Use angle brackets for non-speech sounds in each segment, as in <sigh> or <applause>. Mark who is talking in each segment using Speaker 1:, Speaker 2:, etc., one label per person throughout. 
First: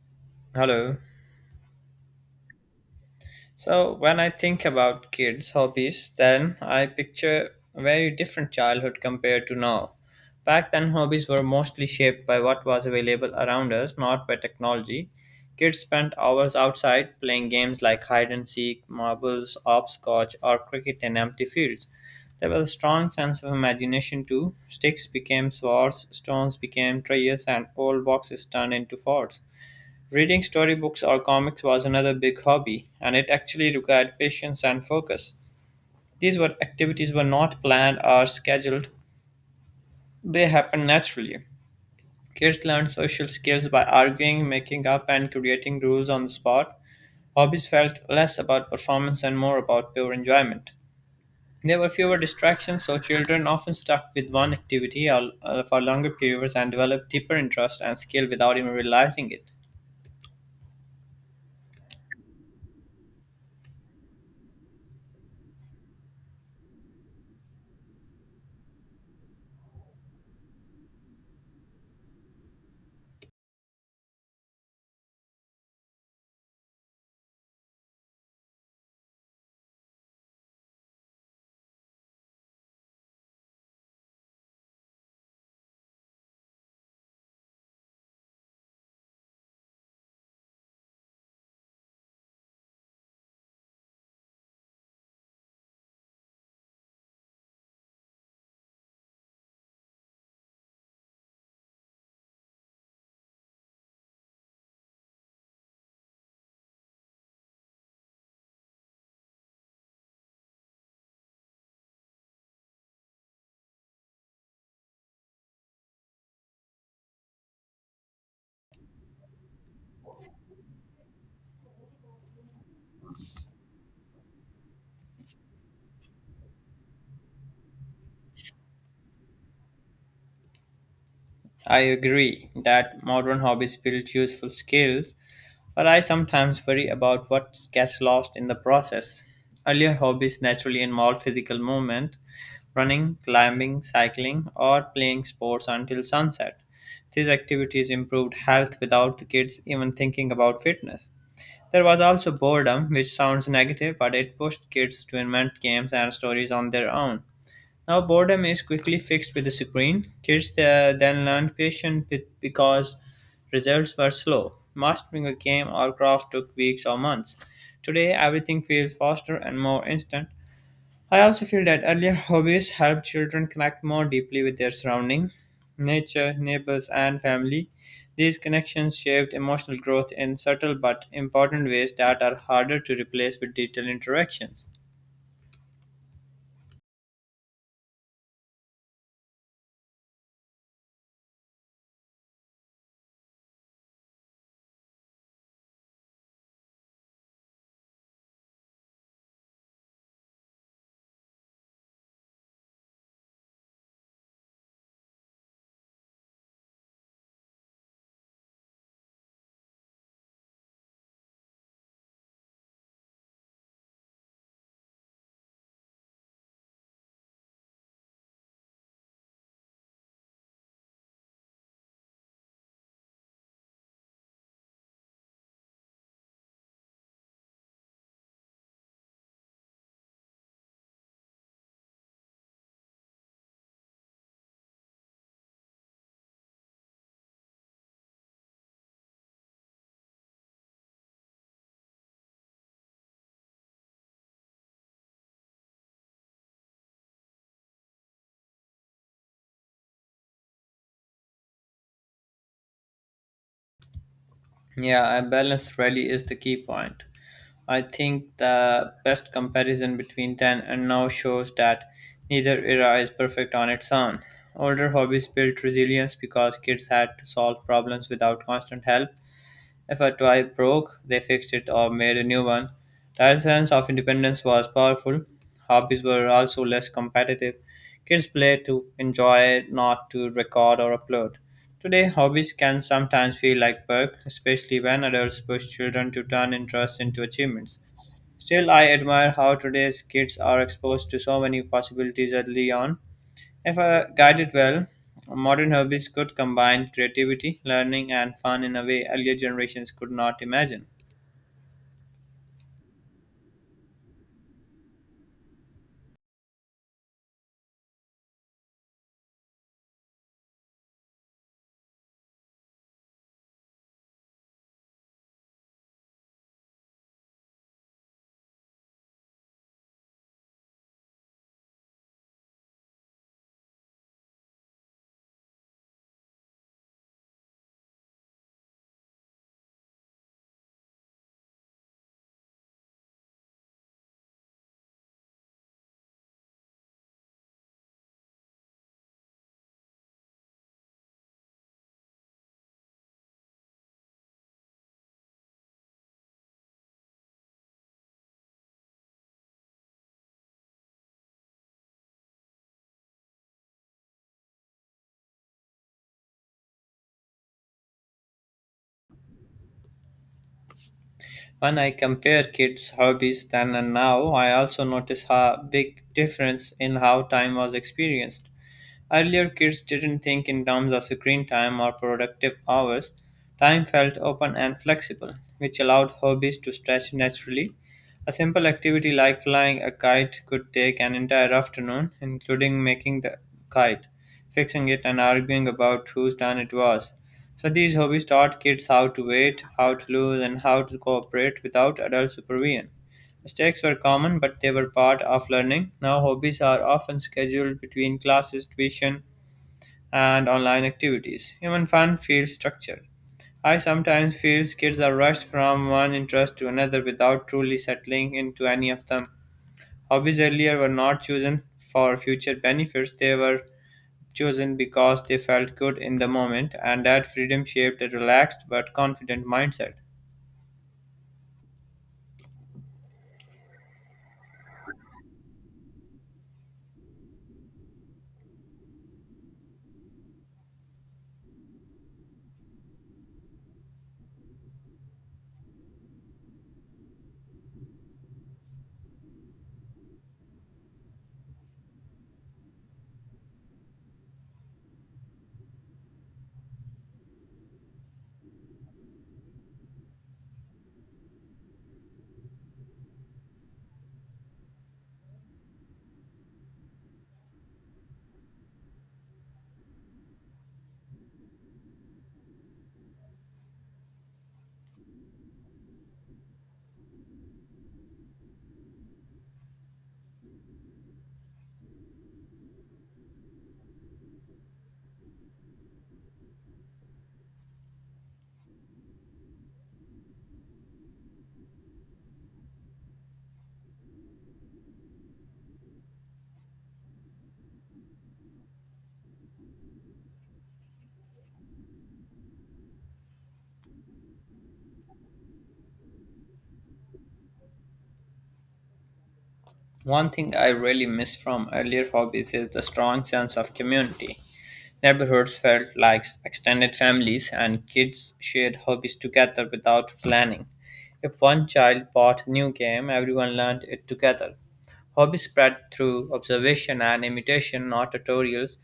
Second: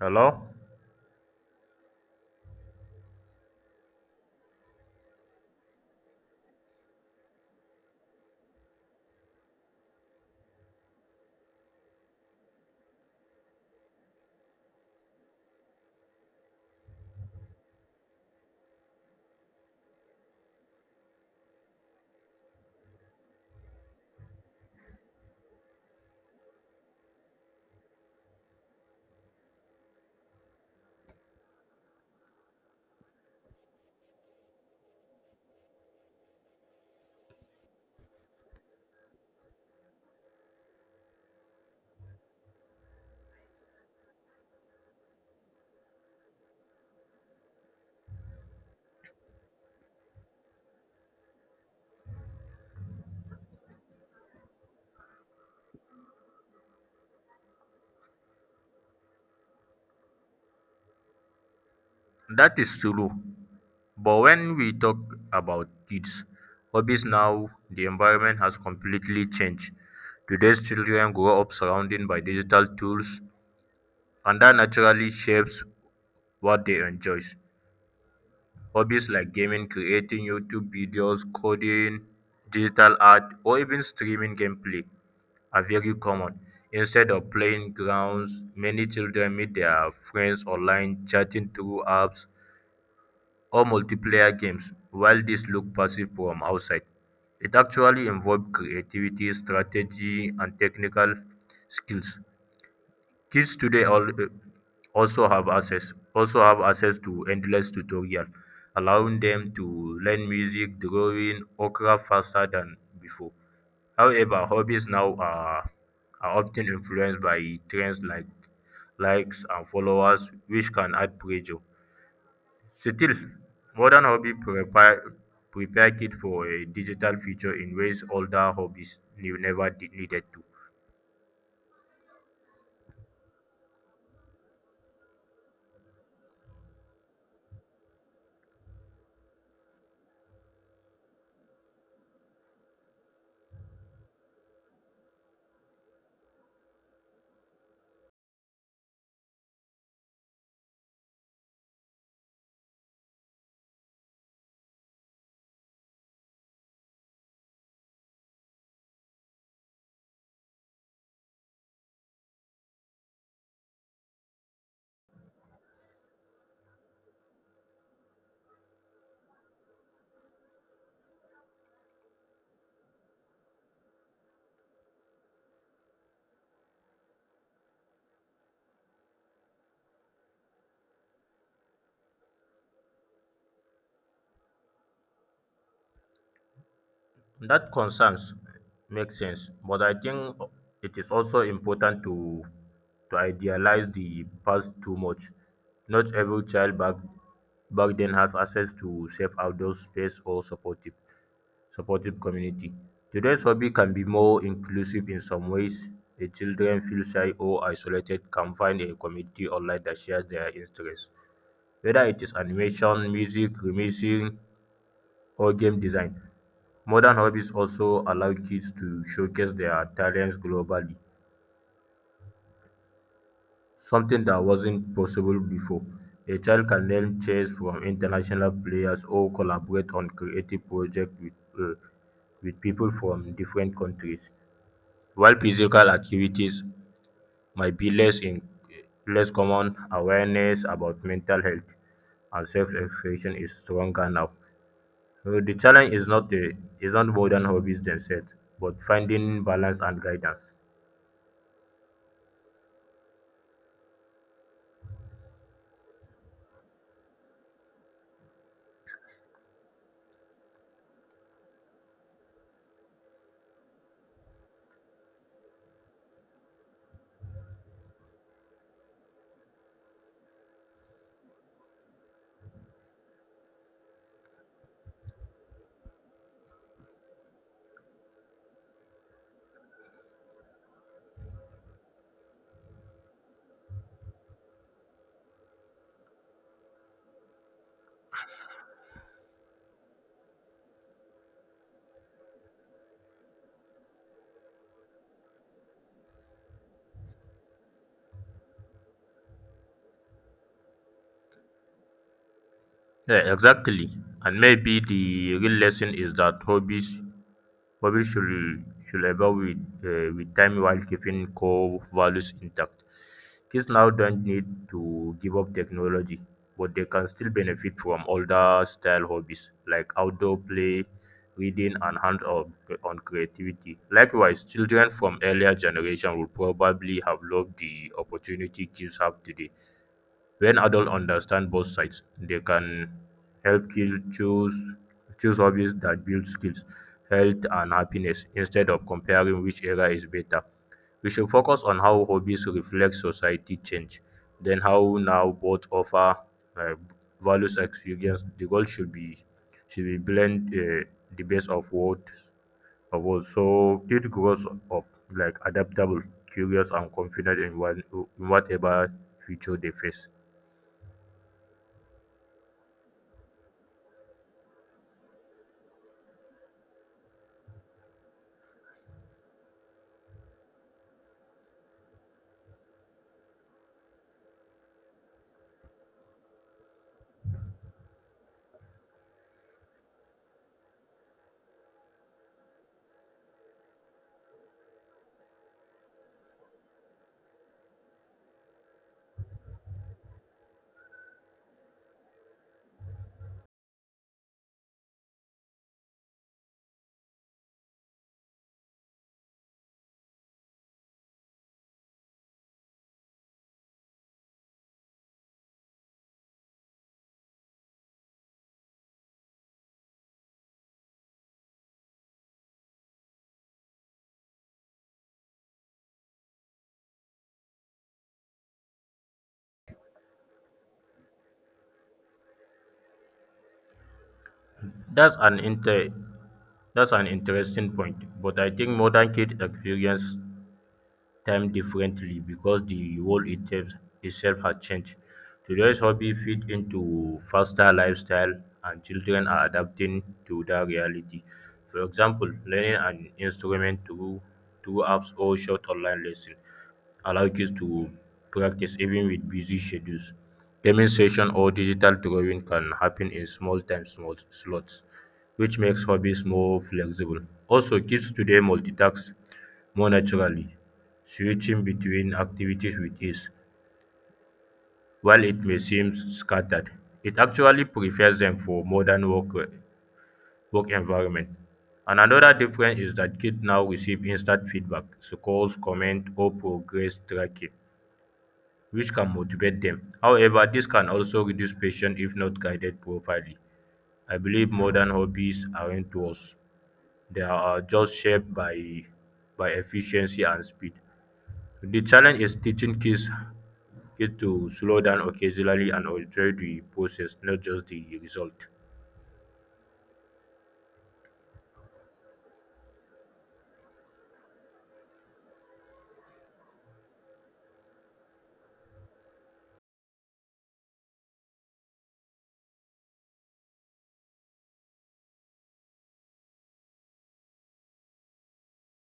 Speaker 1: Hello?
Speaker 2: Hello. So when I think about kids' hobbies, then I picture a very different childhood compared to now. Back then, hobbies were mostly shaped by what was available around us, not by technology. Kids spent hours outside playing games like hide and seek, marbles, hopscotch, or cricket in empty fields. There was a strong sense of imagination too. Sticks became swords, stones became trees, and old boxes turned into forts. Reading storybooks or comics was another big hobby, and it actually required patience and focus. These were activities were not planned or scheduled. They happened naturally. Kids learned social skills by arguing, making up and creating rules on the spot. Hobbies felt less about performance and more about pure enjoyment. There were fewer distractions, so children often stuck with one activity for longer periods and developed deeper interest and skill without even realizing it.
Speaker 1: That is true. But when we talk about kids, hobbies now, the environment has completely changed. Today's children grow up surrounded by digital tools, and that naturally shapes what they enjoy. Hobbies like gaming, creating YouTube videos, coding, digital art, or even streaming gameplay are very common. Instead of playing grounds, many children meet their friends online, chatting through apps, or multiplayer games. While this look passive from outside, it actually involves creativity, strategy, and technical skills. Kids today all, also have access to endless tutorial, allowing them to learn music, drawing, or craft faster than before. However, are often influenced by trends like likes and followers, which can add pressure. Still, modern hobbies prepare, prepare kids for a digital future in ways older hobbies never needed to.
Speaker 2: I agree that modern hobbies build useful skills, but I sometimes worry about what gets lost in the process. Earlier hobbies naturally involved physical movement, running, climbing, cycling, or playing sports until sunset. These activities improved health without the kids even thinking about fitness. There was also boredom, which sounds negative, but it pushed kids to invent games and stories on their own. Now, boredom is quickly fixed with the screen. Kids then learned patience because results were slow. Mastering a game or craft took weeks or months. Today, everything feels faster and more instant. I also feel that earlier <laughs> hobbies help children connect more deeply with their surrounding, nature, neighbors, and family. These connections shaped emotional growth in subtle but important ways that are harder to replace with digital interactions.
Speaker 1: That concerns makes sense, but I think it is also important to idealize the past too much. Not every child back then has access to safe outdoor space or supportive community. Today's hobby can be more inclusive in some ways. The children feel shy or isolated can find a community online that shares their interests. Whether it is animation, music, remixing, or game design, modern hobbies also allow kids to showcase their talents globally, something that wasn't possible before. A child can learn chess from international players or collaborate on creative projects uh, with people from different countries. While physical activities might be less in less common, awareness about mental health and self-expression is stronger now. So the challenge is not the is not modern hobbies themselves, but finding balance and guidance.
Speaker 2: Yeah, and balance really is the key point. I think the best comparison between then and now shows that neither era is perfect on its own. Older hobbies built resilience because kids had to solve problems without constant help. If a toy broke, they fixed it or made a new one. That sense of independence was powerful. Hobbies were also less competitive. Kids play to enjoy, not to record or upload. Today, hobbies can sometimes feel like work, especially when adults push children to turn interests into achievements. Still, I admire how today's kids are exposed to so many possibilities early on. If guided well, modern hobbies could combine creativity, learning, and fun in a way earlier generations could not imagine.
Speaker 1: Yeah, exactly. And maybe the real lesson is that Hobbies should, should evolve with time while keeping core values intact. Kids now don't need to give up technology, but they can still benefit from older style hobbies like outdoor play, reading, and hands on creativity. Likewise, children from earlier generation will probably have loved the opportunity kids have today. When adults understand both sides, they can help kids choose hobbies that build skills, health, and happiness instead of comparing which era is better. We should focus on how hobbies reflect society change, then how now both offer uh, values experience. The goal should be blend the best of what. So kid grows up like adaptable, curious, and confident in whatever future they face.
Speaker 2: When I compare kids' hobbies then and now, I also notice a big difference in how time was experienced. Earlier, kids didn't think in terms of screen time or productive hours. Time felt open and flexible, which allowed hobbies to stretch naturally. A simple activity like flying a kite could take an entire afternoon, including making the kite, fixing it, and arguing about whose turn it was. So, these hobbies taught kids how to wait, how to lose, and how to cooperate without adult supervision. Mistakes were common, but they were part of learning. Now, hobbies are often scheduled between classes, tuition, and online activities. Even fun feels structured. I sometimes feel kids are rushed from one interest to another without truly settling into any of them. Hobbies earlier were not chosen for future benefits, they were chosen because they felt good in the moment, and that freedom shaped a relaxed but confident mindset.
Speaker 1: That's an inter that's an interesting point, but I think modern kids experience time differently because the world itself has changed. Today's hobby fit into faster lifestyle and children are adapting to that reality. For example, learning an instrument through apps or short online lessons allow kids to practice even with busy schedules. Gaming session or digital drawing can happen in small slots, which makes hobbies more flexible. Also, kids today multitask more naturally, switching between activities with ease. While it may seem scattered, it actually prepares them for work environment. And another difference is that kids now receive instant feedback, scores, comment, or progress tracking, which can motivate them. However, this can also reduce patience if not guided properly. I believe modern hobbies aren't worse; they are just shaped by efficiency and speed. The challenge is teaching kids to slow down occasionally and enjoy the process, not just the result.
Speaker 2: One thing I really miss from earlier hobbies is the strong sense of community. Neighborhoods felt like extended families, and kids shared hobbies together without planning. If one child bought a new game, everyone learned it together. Hobbies spread through observation and imitation, not tutorials,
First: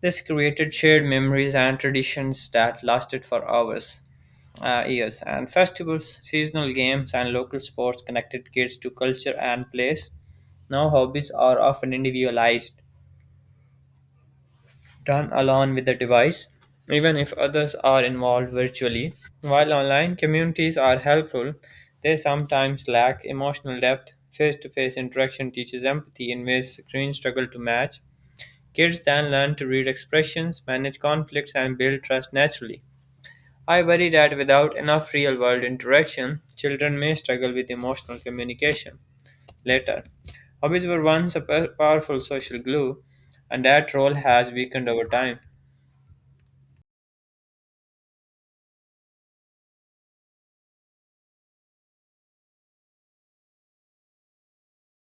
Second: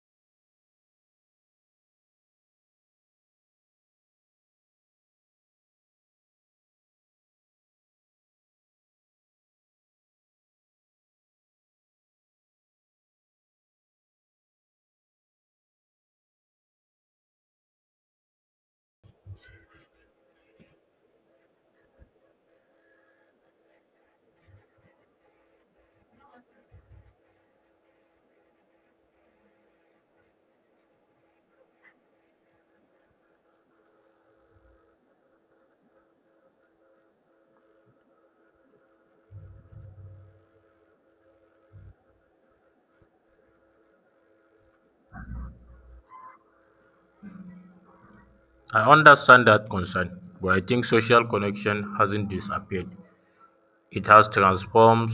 Speaker 2: this created shared memories and traditions that lasted for years. And festivals, seasonal games, and local sports connected kids to culture and place. Now, hobbies are often individualized, done along with the device, even if others are involved virtually. While online communities are helpful, they sometimes lack emotional depth. Face to face interaction teaches empathy in ways screens struggle to match. Kids then learn to read expressions, manage conflicts, and build trust naturally. I worry that without enough real world interaction, children may struggle with emotional communication later. Hobbies were once a powerful social glue, and that role has weakened over time.
Speaker 1: I understand that concern, but I think social connection hasn't disappeared. It has transformed.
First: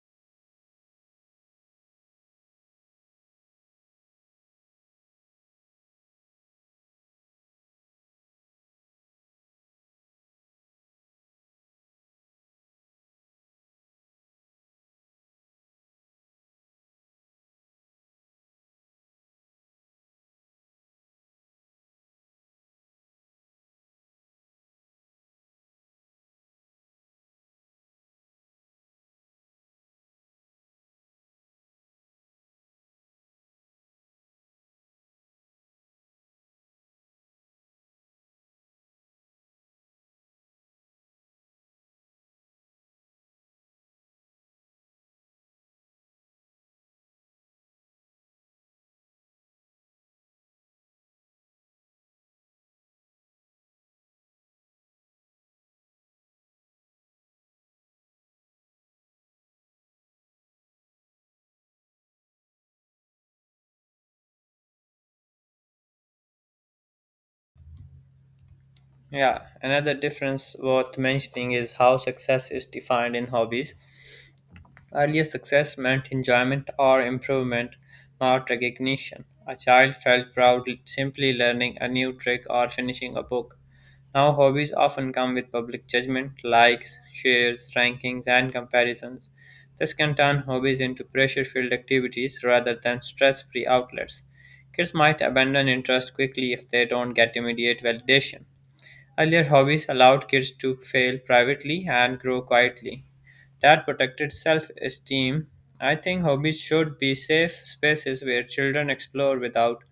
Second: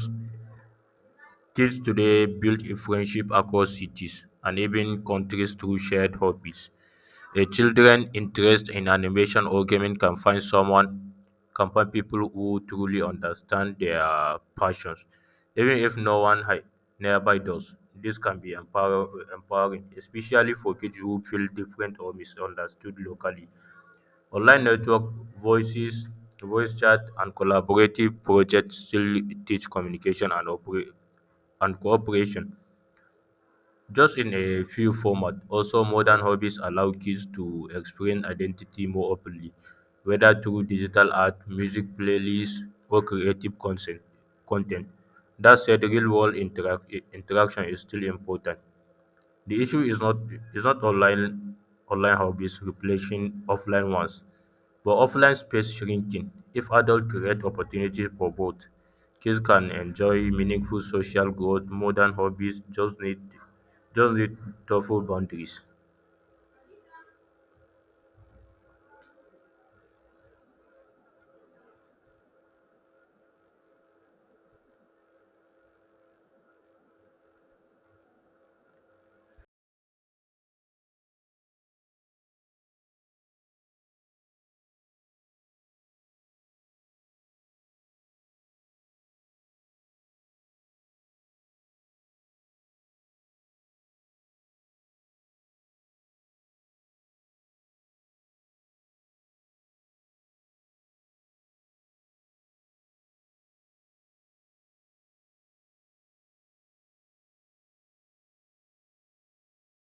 Speaker 1: Kids today build a friendship across cities and even countries through shared hobbies. A children's interest in animation or gaming can find people who truly understand their passions, even if no one nearby does. This can be empowering, especially for kids who feel different or misunderstood locally. Online voices, voice chat, and collaborative projects still teach communication and cooperation, just in a few formats. Also, modern hobbies allow kids to explain identity more openly, whether through digital art, music playlists, or content. That said, real world interaction is still important. The issue is not online hobbies replacing offline ones, but offline space shrinking. If adults create opportunities for both, kids can enjoy meaningful social growth. Modern hobbies just need tougher boundaries.
Speaker 2: Yeah, another difference worth mentioning is how success is defined in hobbies. Earlier success meant enjoyment or improvement, not recognition. A child felt proud simply learning a new trick or finishing a book. Now, hobbies often come with public judgment, likes, shares, rankings, and comparisons. This can turn hobbies into pressure filled activities rather than stress free outlets. Kids might abandon interest quickly if they don't get immediate validation. Earlier hobbies allowed kids to fail privately and grow quietly. That protected self esteem. I think hobbies should be safe spaces where children explore without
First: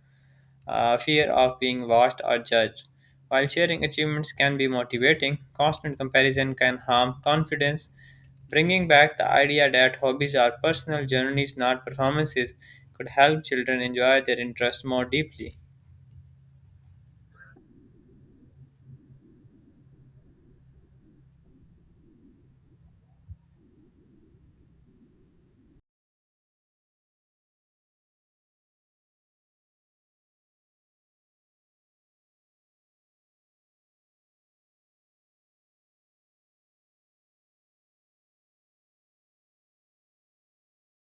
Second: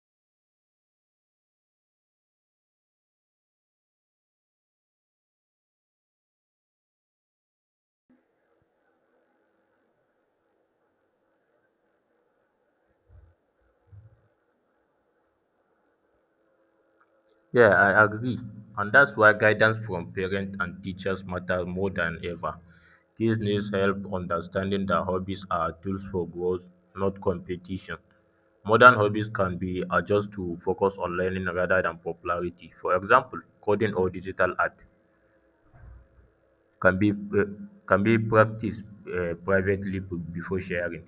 Speaker 2: fear of being watched or judged. While sharing achievements can be motivating, constant comparison can harm confidence. Bringing back the idea that hobbies are personal journeys, not performances, could help children enjoy their interests more deeply.
Speaker 1: Yeah, I agree. And that's why guidance from parents and teachers matter more than ever. Kids need help understanding that hobbies are tools for growth, not competition. Modern hobbies can be adjusted to focus on learning rather than popularity. For example, coding or digital art can be uh, can be practiced privately before sharing.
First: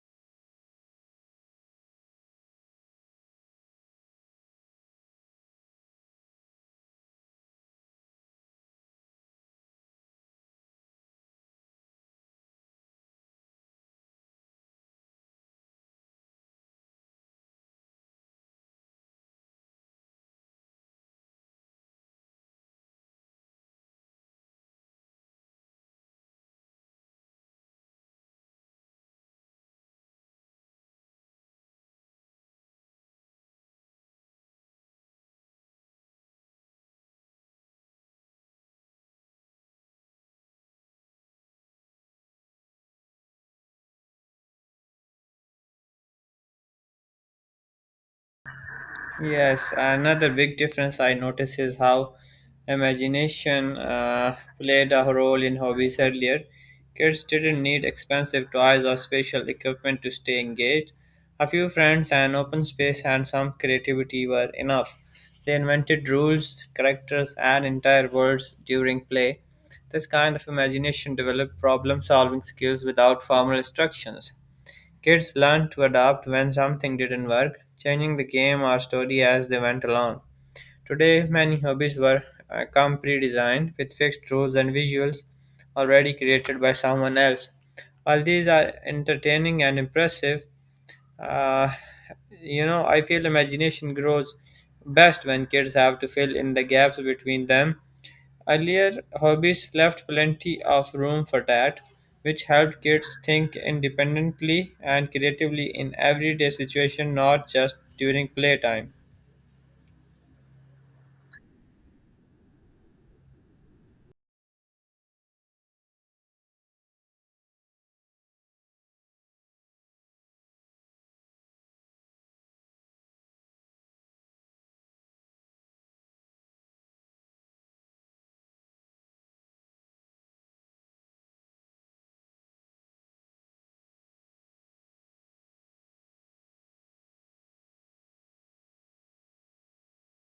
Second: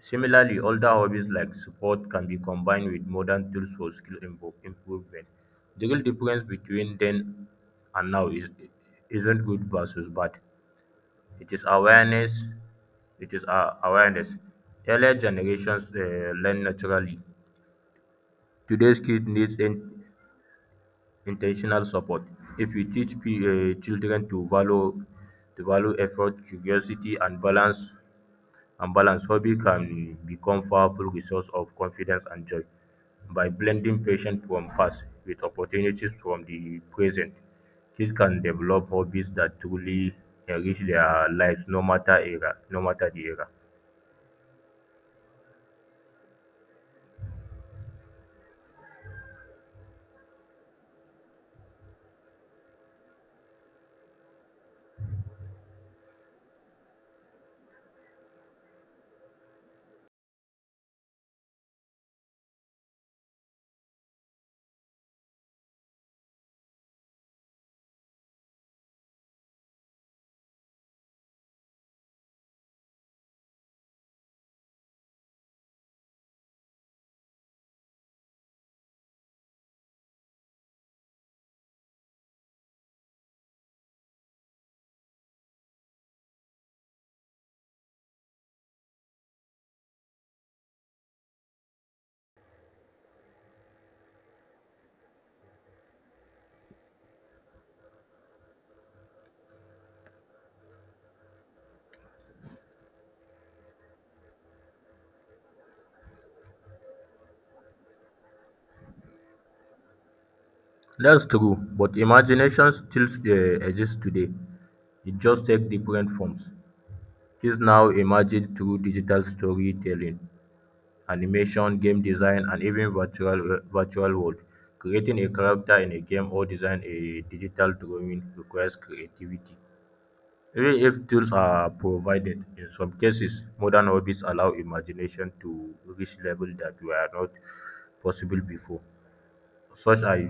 Speaker 1: Similarly, older hobbies like sport can be combined with modern tools for skill improvement. The real difference between then and now is isn't good versus bad. It is awareness. It is uh, awareness. Earlier generations learn naturally. Today's kid needs intentional support. If we teach children to value effort, curiosity, and balance, hobby can become powerful resource of confidence and joy. By blending passion from past with opportunities from the present, kids can develop hobbies that truly enrich their lives no matter the era.
Speaker 2: Yes, another big difference I notice is how imagination played a role in hobbies earlier. Kids didn't need expensive toys or special equipment to stay engaged. A few friends, an open space, and some creativity were enough. They invented rules, characters, and entire worlds during play. This kind of imagination developed problem solving skills without formal instructions. Kids learned to adapt when something didn't work, changing the game or story as they went along. Today, many hobbies were come pre-designed with fixed rules and visuals already created by someone else. While these are entertaining and impressive, uh, I feel imagination grows best when kids have to fill in the gaps between them. Earlier, hobbies left plenty of room for that, which helped kids think independently and creatively in everyday situation, not just during playtime.
Speaker 1: That's true, but imagination still exists today. It just takes different forms. Kids now imagine through digital storytelling, animation, game design, and even virtual world. Creating a character in a game or design a digital drawing requires creativity, even if tools are provided. In some cases, modern hobbies allow imagination to reach levels that were not possible before, such as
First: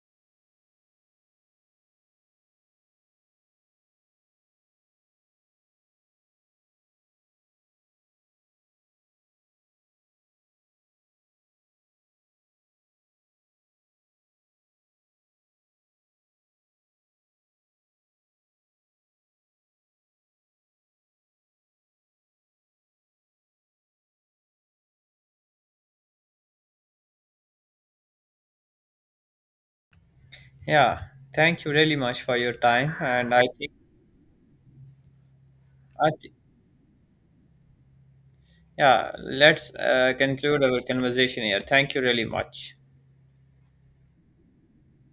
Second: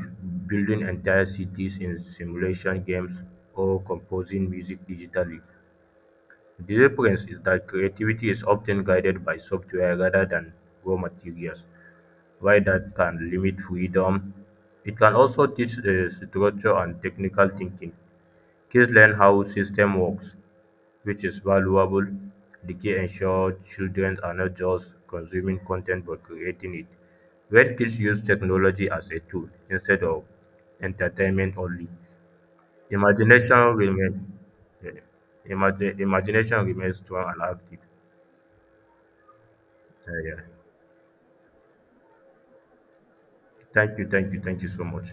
Speaker 1: building entire cities in simulation games or composing music digitally. The difference is that creativity is often guided by software rather than raw materials. While that can limit freedom, it can also teach structure and technical thinking. Kids learn how system works, which is valuable. The key ensure children are not just consuming content but creating it. When kids use technology as a tool instead of
Speaker 2: Yeah,
Speaker 1: entertainment
Speaker 2: thank you
Speaker 1: only,
Speaker 2: really much for your time, and I think,
Speaker 1: imagination remains
Speaker 2: I thi-
Speaker 1: imagination remains strong and active.
Speaker 2: yeah, let's
Speaker 1: Uh, yeah.
Speaker 2: conclude our conversation here. Thank you really much.
Speaker 1: Thank you, thank you, thank you so much.